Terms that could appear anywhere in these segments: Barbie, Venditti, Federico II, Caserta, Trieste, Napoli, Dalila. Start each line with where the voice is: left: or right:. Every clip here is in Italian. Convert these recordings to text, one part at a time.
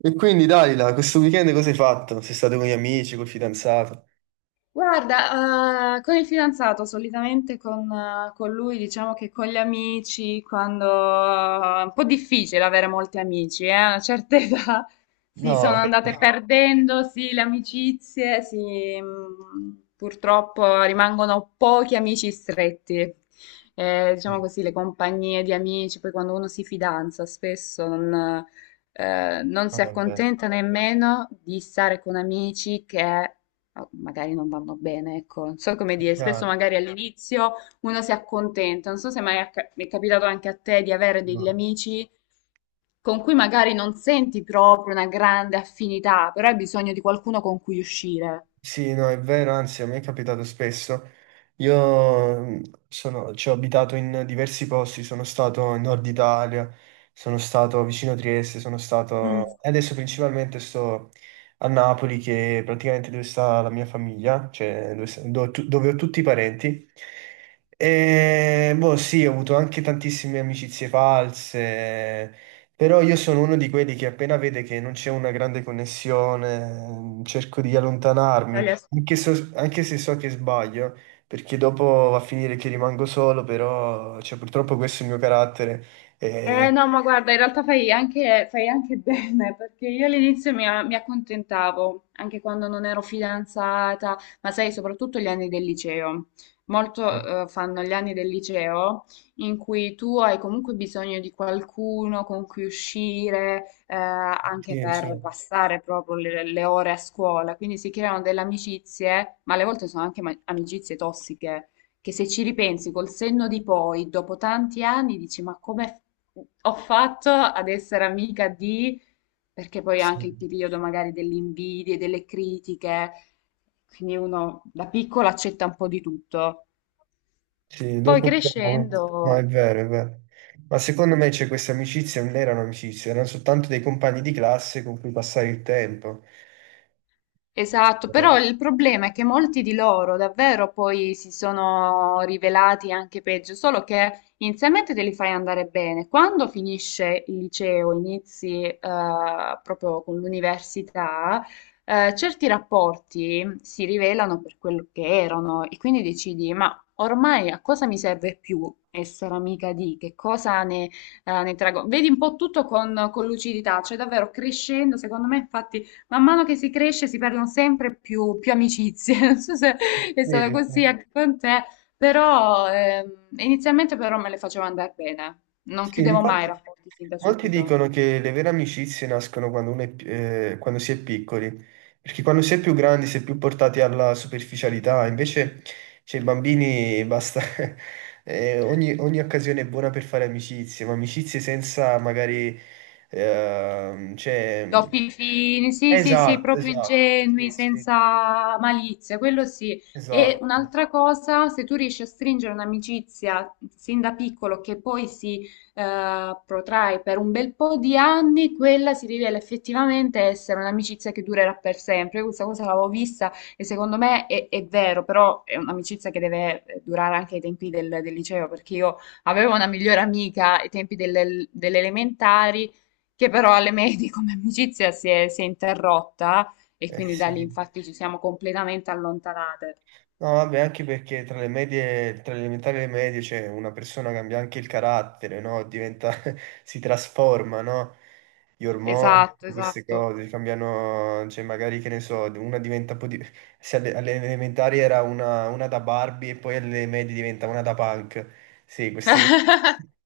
right: E quindi Dalila, questo weekend cosa hai fatto? Sei stato con gli amici, col fidanzato?
left: Guarda, con il fidanzato, solitamente con lui, diciamo che con gli amici, quando è un po' difficile avere molti amici, a una certa età si sono
right: No.
left: andate, no, perdendo, sì, le amicizie, sì, purtroppo rimangono pochi amici stretti.
right: Eh,
left: Diciamo così, le compagnie di amici, poi quando uno si fidanza spesso non
right: no,
left: si
right: vabbè,
left: accontenta nemmeno di stare con amici che oh, magari non vanno bene, ecco. Non so come dire, spesso
right: chiaro,
left: magari all'inizio uno si accontenta, non so se mai mi è capitato anche a te di avere degli
right: no.
left: amici con cui magari non senti proprio una grande affinità, però hai bisogno di qualcuno con cui uscire.
right: Sì, no, è vero, anzi, a me è capitato spesso. Io ci ho abitato in diversi posti, sono stato in Nord Italia, sono stato vicino a Trieste, sono
left: Mm.
right: stato... e adesso principalmente sto a Napoli, che è praticamente dove sta la mia famiglia, cioè dove, dove ho tutti i parenti. E boh, sì, ho avuto anche tantissime amicizie false, però io sono uno di quelli che appena vede che non c'è una grande connessione, cerco di allontanarmi, anche, anche se so che sbaglio, perché dopo va a finire che rimango solo, però cioè, purtroppo questo è il mio carattere. e-
left: Eh no, ma guarda, in realtà fai anche bene, perché io all'inizio mi accontentavo, anche quando non ero fidanzata, ma sai, soprattutto gli anni del liceo.
right: eh,
left: Molto, fanno gli anni del liceo in cui tu hai comunque bisogno di qualcuno con cui uscire, anche
right: sì,
left: per
right: cioè,
left: passare proprio le ore a scuola. Quindi si creano delle amicizie, ma alle volte sono anche amicizie tossiche che se ci ripensi col senno di poi, dopo tanti anni, dici: ma come ho fatto ad essere amica di. Perché poi
right: sì,
left: anche il periodo magari delle invidie, delle critiche, quindi uno da piccolo accetta un po' di tutto.
right: sì,
left: Poi
right: dopo un po'... No, è
left: crescendo.
right: vero, è vero. Ma secondo me c'è queste amicizie, non erano amicizie, erano soltanto dei compagni di classe con cui passare il tempo.
left: Esatto,
right: Eh,
left: però il problema è che molti di loro davvero poi si sono rivelati anche peggio, solo che inizialmente te li fai andare bene. Quando finisce il liceo, inizi proprio con l'università, certi rapporti si rivelano per quello che erano e quindi decidi, ma ormai a cosa mi serve più essere amica di, che cosa ne traggo? Vedi un po' tutto con lucidità, cioè davvero crescendo, secondo me infatti man mano che si cresce si perdono sempre più amicizie. Non so se è
right: sì,
left: stata così
right: sì.
left: anche con te, però inizialmente però me le facevo andare bene. Non
right: Sì,
left: chiudevo mai i
right: infatti...
left: rapporti sin da
right: Molti
left: subito.
right: dicono che le vere amicizie nascono quando, quando si è piccoli, perché quando si è più grandi si è più portati alla superficialità, invece cioè, i bambini basta, ogni, ogni occasione è buona per fare amicizie, ma amicizie senza magari... cioè...
left: Doppi fini, sì, sì, sì,
right: Esatto,
left: proprio
right: esatto, sì,
left: ingenui,
right: sì,
left: senza malizia, quello sì. E
right: esatto,
left: un'altra cosa, se tu riesci a stringere un'amicizia sin da piccolo che poi si protrae per un bel po' di anni, quella si rivela effettivamente essere un'amicizia che durerà per sempre. Io questa cosa l'avevo vista e secondo me è vero, però è un'amicizia che deve durare anche ai tempi del liceo, perché io avevo una migliore amica ai tempi delle elementari che però alle medie come amicizia si è interrotta e quindi da lì
right: sì.
left: infatti ci siamo completamente allontanate.
right: No, vabbè, anche perché tra le medie, tra le elementari e le medie, cioè, una persona cambia anche il carattere, no? Diventa, si trasforma, no? Gli ormoni,
left: Esatto,
right: queste
left: esatto.
right: cose cambiano, cioè, magari che ne so, una diventa un po' di... Se alle elementari era una da Barbie e poi alle medie diventa una da punk. Sì, queste cose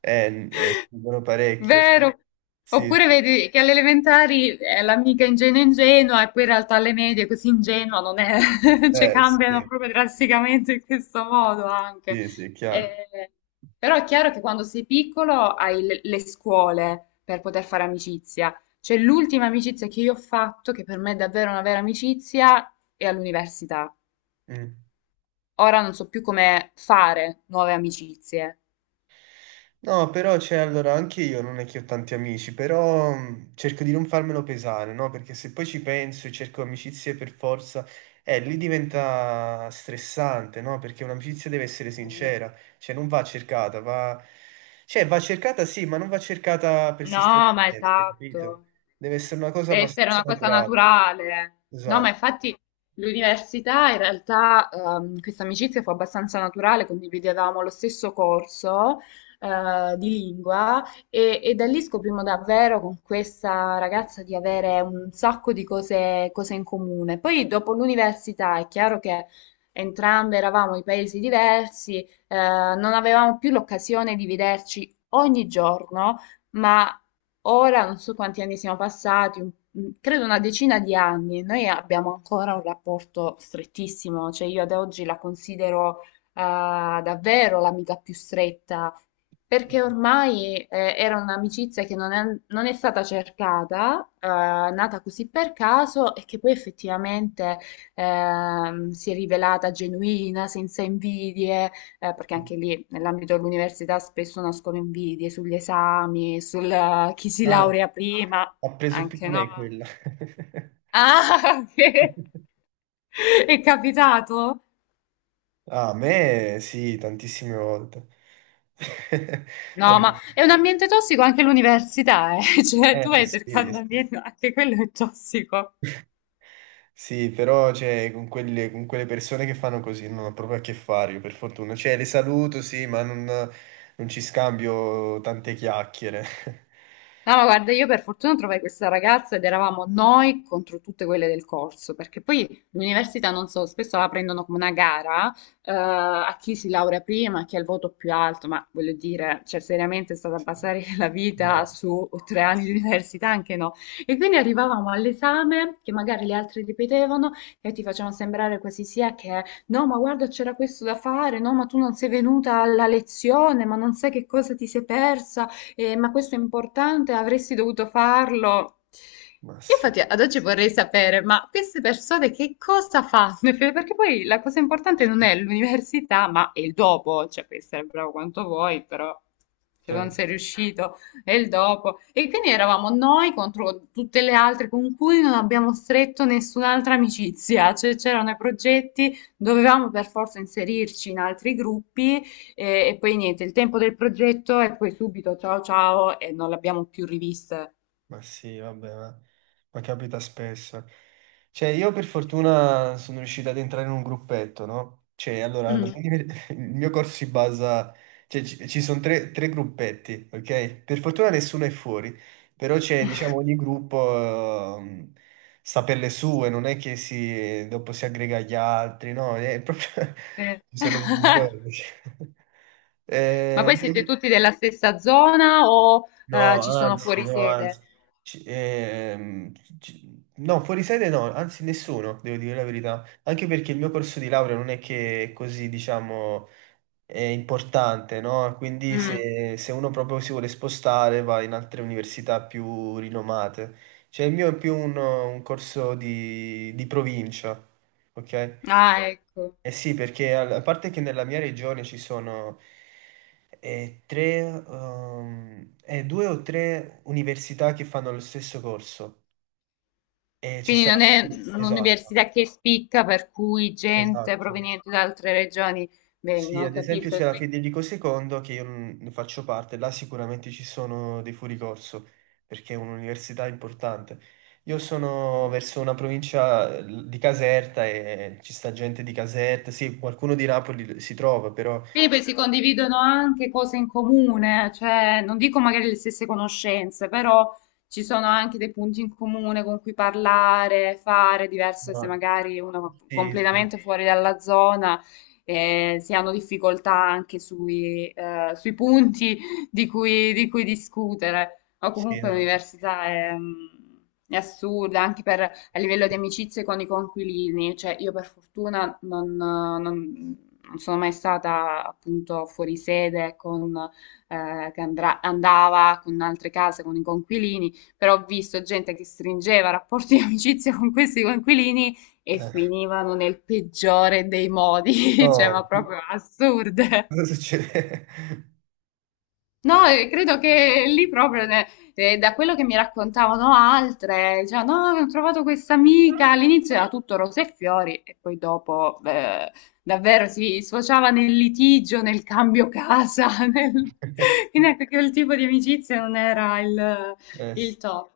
right: sono parecchio. Cioè.
left: Vero.
right: Sì,
left: Oppure
right: sì,
left: vedi che alle elementari è l'amica ingenua ingenua e poi in realtà alle medie così ingenua non è, cioè cambiano
right: sì,
left: proprio drasticamente in questo modo anche.
right: sì, sì, è chiaro.
left: Eh, Però è chiaro che quando sei piccolo hai le scuole per poter fare amicizia. Cioè l'ultima amicizia che io ho fatto, che per me è davvero una vera amicizia, è all'università.
right: Mm.
left: Ora non so più come fare nuove amicizie.
right: No, però c'è allora anche io non è che ho tanti amici, però cerco di non farmelo pesare, no? Perché se poi ci penso e cerco amicizie per forza, lì diventa stressante, no? Perché un'amicizia deve essere sincera, cioè non va cercata, va... cioè va cercata sì, ma non va cercata
left: No, ma
right: persistentemente, capito?
left: esatto.
right: Deve essere una cosa
left: Deve essere
right: abbastanza
left: una cosa
right: naturale,
left: naturale. No, ma
right: esatto.
left: infatti l'università in realtà questa amicizia fu abbastanza naturale, condividevamo lo stesso corso di lingua e da lì scoprimo davvero con questa ragazza di avere un sacco di cose in comune. Poi dopo l'università è chiaro che entrambe eravamo in paesi diversi, non avevamo più l'occasione di vederci ogni giorno, ma ora non so quanti anni siano passati, credo una decina di anni. Noi abbiamo ancora un rapporto strettissimo, cioè io ad oggi la considero eh, davvero l'amica più stretta, perché ormai era un'amicizia che non è stata cercata, nata così per caso e che poi effettivamente si è rivelata genuina, senza invidie, perché anche lì nell'ambito dell'università spesso nascono invidie sugli esami, sul chi si
right: Ah,
left: laurea prima,
right: ha preso più di
left: anche
right: me
left: no.
right: quella.
left: Ah, ok. È capitato?
right: Ah, a me sì, tantissime volte.
left: No, ma
right: Vabbè,
left: è un ambiente tossico anche l'università, eh. Cioè, tu vai
right: sì,
left: cercando
right: sì.
left: ambiente, anche quello è tossico.
right: Sì, però cioè, con quelle persone che fanno così non ho proprio a che fare, io per fortuna. Cioè, le saluto, sì, ma non, non ci scambio tante chiacchiere.
left: No, ma guarda, io per fortuna trovai questa ragazza ed eravamo noi contro tutte quelle del corso, perché poi l'università, non so, spesso la prendono come una gara, a chi si laurea prima, a chi ha il voto più alto, ma voglio dire, cioè seriamente è stata basare la vita
right: No,
left: su tre
right: ma
left: anni di
right: s-
left: università, anche no. E quindi arrivavamo all'esame, che magari le altre ripetevano, e ti facevano sembrare quasi sia che, no, ma guarda, c'era questo da fare, no, ma tu non sei venuta alla lezione, ma non sai che cosa ti sei persa, ma questo è importante, avresti dovuto farlo.
right: ma
left: Io
right: sì.
left: infatti ad oggi vorrei sapere, ma queste persone che cosa fanno? Perché poi la cosa importante non è l'università, ma è il dopo, cioè puoi essere bravo quanto vuoi, però se non
right: Certo.
left: sei riuscito è il dopo. E quindi eravamo noi contro tutte le altre con cui non abbiamo stretto nessun'altra amicizia, cioè c'erano i progetti, dovevamo per forza inserirci in altri gruppi e poi niente, il tempo del progetto e poi subito ciao ciao e non l'abbiamo più rivista.
right: Ma sì, vabbè, ma capita spesso. Cioè, io per fortuna sono riuscito ad entrare in un gruppetto, no? Cioè, allora,
left: Mm.
right: il mio corso si basa... Cioè, ci sono tre gruppetti, ok? Per fortuna nessuno è fuori, però c'è, diciamo, ogni gruppo sta per le sue, non è che si, dopo si aggrega agli altri, no? È proprio...
left: Eh.
right: Ci sono divisioni.
left: Ma
right: Eh,
left: poi siete
right: voi-
left: tutti della stessa zona o
right: No,
left: ci sono
right: anzi,
left: fuori
right: no,
left: sede?
right: anzi. Ci- ehm, no, fuori sede no, anzi nessuno, devo dire la verità. Anche perché il mio corso di laurea non è che è così, diciamo, è importante, no? Quindi
left: Mm.
right: se uno proprio si vuole spostare va in altre università più rinomate. Cioè il mio è più un corso di provincia, ok?
left: Ah, ecco.
right: Eh sì, perché a parte che nella mia regione ci sono eh, tre, 2 o 3 università che fanno lo stesso corso. E ci
left: Quindi
right: sarà...
left: non è
right: Esatto,
left: un'università che spicca per cui gente
right: esatto.
left: proveniente da altre regioni. Beh,
right: Sì,
left: non
right: ad esempio
left: capisco.
right: c'è la Federico II, che io non ne faccio parte, là sicuramente ci sono dei fuoricorso, perché è un'università importante. Io sono verso
left: Qui-
right: una provincia di Caserta e ci sta gente di Caserta, sì, qualcuno di Napoli si trova, però...
left: Quindi poi si condividono anche cose in comune, cioè non dico magari le stesse conoscenze, però ci sono anche dei punti in comune con cui parlare, fare, diverso se
right: no.
left: magari uno
right: Sì, sì,
left: completamente fuori dalla zona, si hanno difficoltà anche sui punti di cui discutere. O
right: sì,
left: comunque
right: no, no.
left: l'università è assurda anche per a livello di amicizie con i coinquilini, cioè io per fortuna non sono mai stata appunto fuori sede con, che andava con altre case, con i coinquilini, però ho visto gente che stringeva rapporti di amicizia con questi coinquilini e
right: Eh,
left: finivano nel peggiore dei modi, cioè ma
right: no,
left: proprio assurde.
right: cosa succede?
left: No, credo che lì proprio, da quello che mi raccontavano altre, cioè, no, ho trovato questa amica, all'inizio era tutto rose e fiori e poi dopo davvero si sfociava nel litigio, nel cambio casa, nel... quindi ecco che il tipo di amicizia non era il, il
right: Sì,
left: top.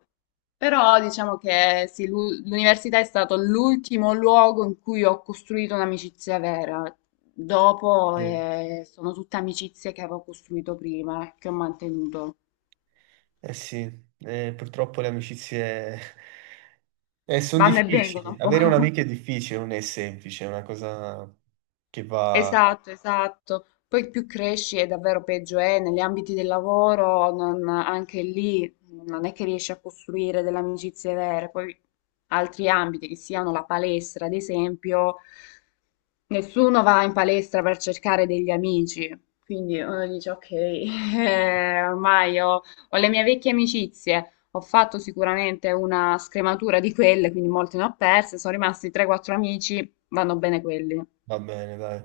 left: Però diciamo che sì, l'università è stato l'ultimo luogo in cui ho costruito un'amicizia vera. Dopo
right: sì.
left: sono tutte amicizie che avevo costruito prima, che ho mantenuto.
right: Eh, sì. Purtroppo le amicizie sono
left: Vanno e vengono
right: difficili.
left: un po'.
right: Avere un'amica è difficile, non è semplice, è una cosa che va,
left: Esatto, esatto. Poi più cresci e davvero peggio è negli ambiti del lavoro, anche lì non è che riesci a costruire delle amicizie vere. Poi altri ambiti, che siano la palestra, ad esempio, nessuno va in palestra per cercare degli amici. Quindi uno dice, ok, ormai ho le mie vecchie amicizie, ho fatto sicuramente una scrematura di quelle, quindi molte ne ho perse, sono rimasti 3-4 amici, vanno bene quelli.
right: va bene, dai.